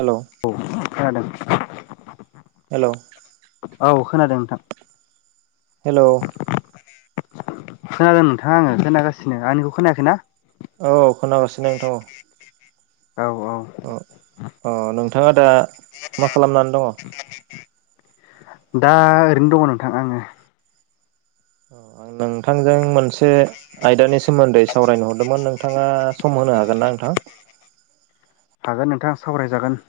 हेल' औ खोनादों। हेल' औ खोनादों नोंथां हेल' खोनादों नोंथाङा आङो खोनागासिनो आंनिखौ खोनायाखैना? औ खोनागासिनो नोंथां। औ औ औ अ नोंथाङा दा मा खालामनानै दङ? दा ओरैनो दङ नोंथां आङो आं नोंथांजों मोन से आयदानि सोमोन्दै सावरायनो हरदोंमोन नों नोंथाङा सम होनो हागोन ना नोंथां? हागोन नोंथाङा सावरायजागोन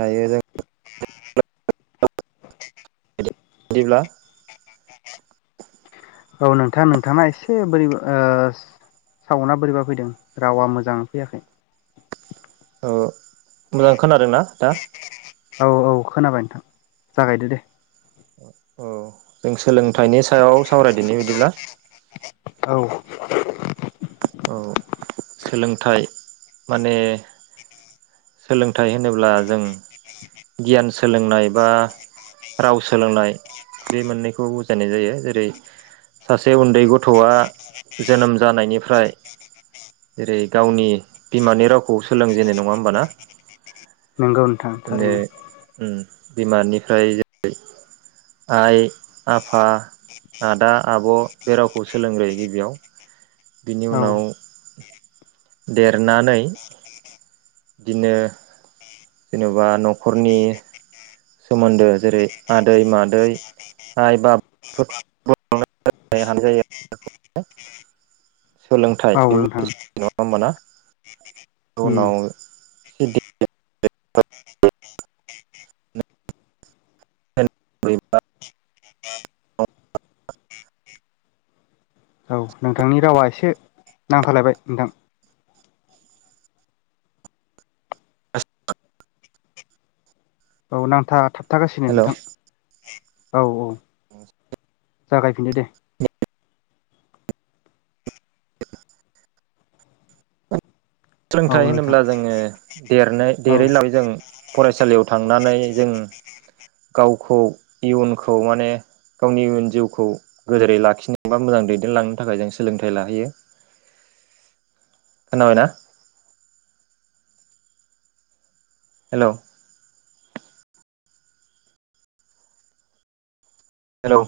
दायो जों बिदिब्ला [inaudible] औ नोंथां नोंथांना एसे बोरै ओ सावना बोरैबा फैदों रावा मोजां फैयाखै मोजां खोनादों ना दा? औ औ खोनाबाय नोंथां जागायदो दे औ जों सोलोंथाइनि सायाव सावरायदिनि बिदिब्ला औ औ सोलोंथाइ माने सोलोंथाइ होनोब्ला जों गियान सोलोंनाय बा राव सोलोंनाय बे मोननैखौ बुजायनाय जायो जेरै सासे उन्दै गथ'आ जोनोम जानायनिफ्राय जेरै गावनि बिमानि रावखौ सोलोंजेनो नङा होमबा ना? नंगौ नोंथां थारैनो उम बिमानिफ्राय जेरै आइ आफा आदा आब' बे रावखौ सोलोंग्रोयो गिबियाव बिनि औ उनाव देरनानै बिदिनो जेनेबा न'खरनि सोमोन्दो जेरै आदै मादै आइ बाब [unintelligible] औ नोंथां उनाव उम [unintelligible] [unintelligible] औ नोंथांनि रावा एसे नांथालायबाय नोंथां औ नांथा थाब थागासिनो हेल' नोंथां औ औ जागायफिनो दे। [unintelligible] औ सोलोंथाइ नोंथां होनोब्ला जोङो देरनो औ देरैलाबायै जों फरायसालियाव थांनानै जों गावखौ इयुनखौ माने गावनि इयुन जिउखौ गोदोरै लाखिनो बा मोजां दैदेनलांनो थाखाय जों सोलोंथाइ लाहैयो खोनाबायना। हेल'? हेल'?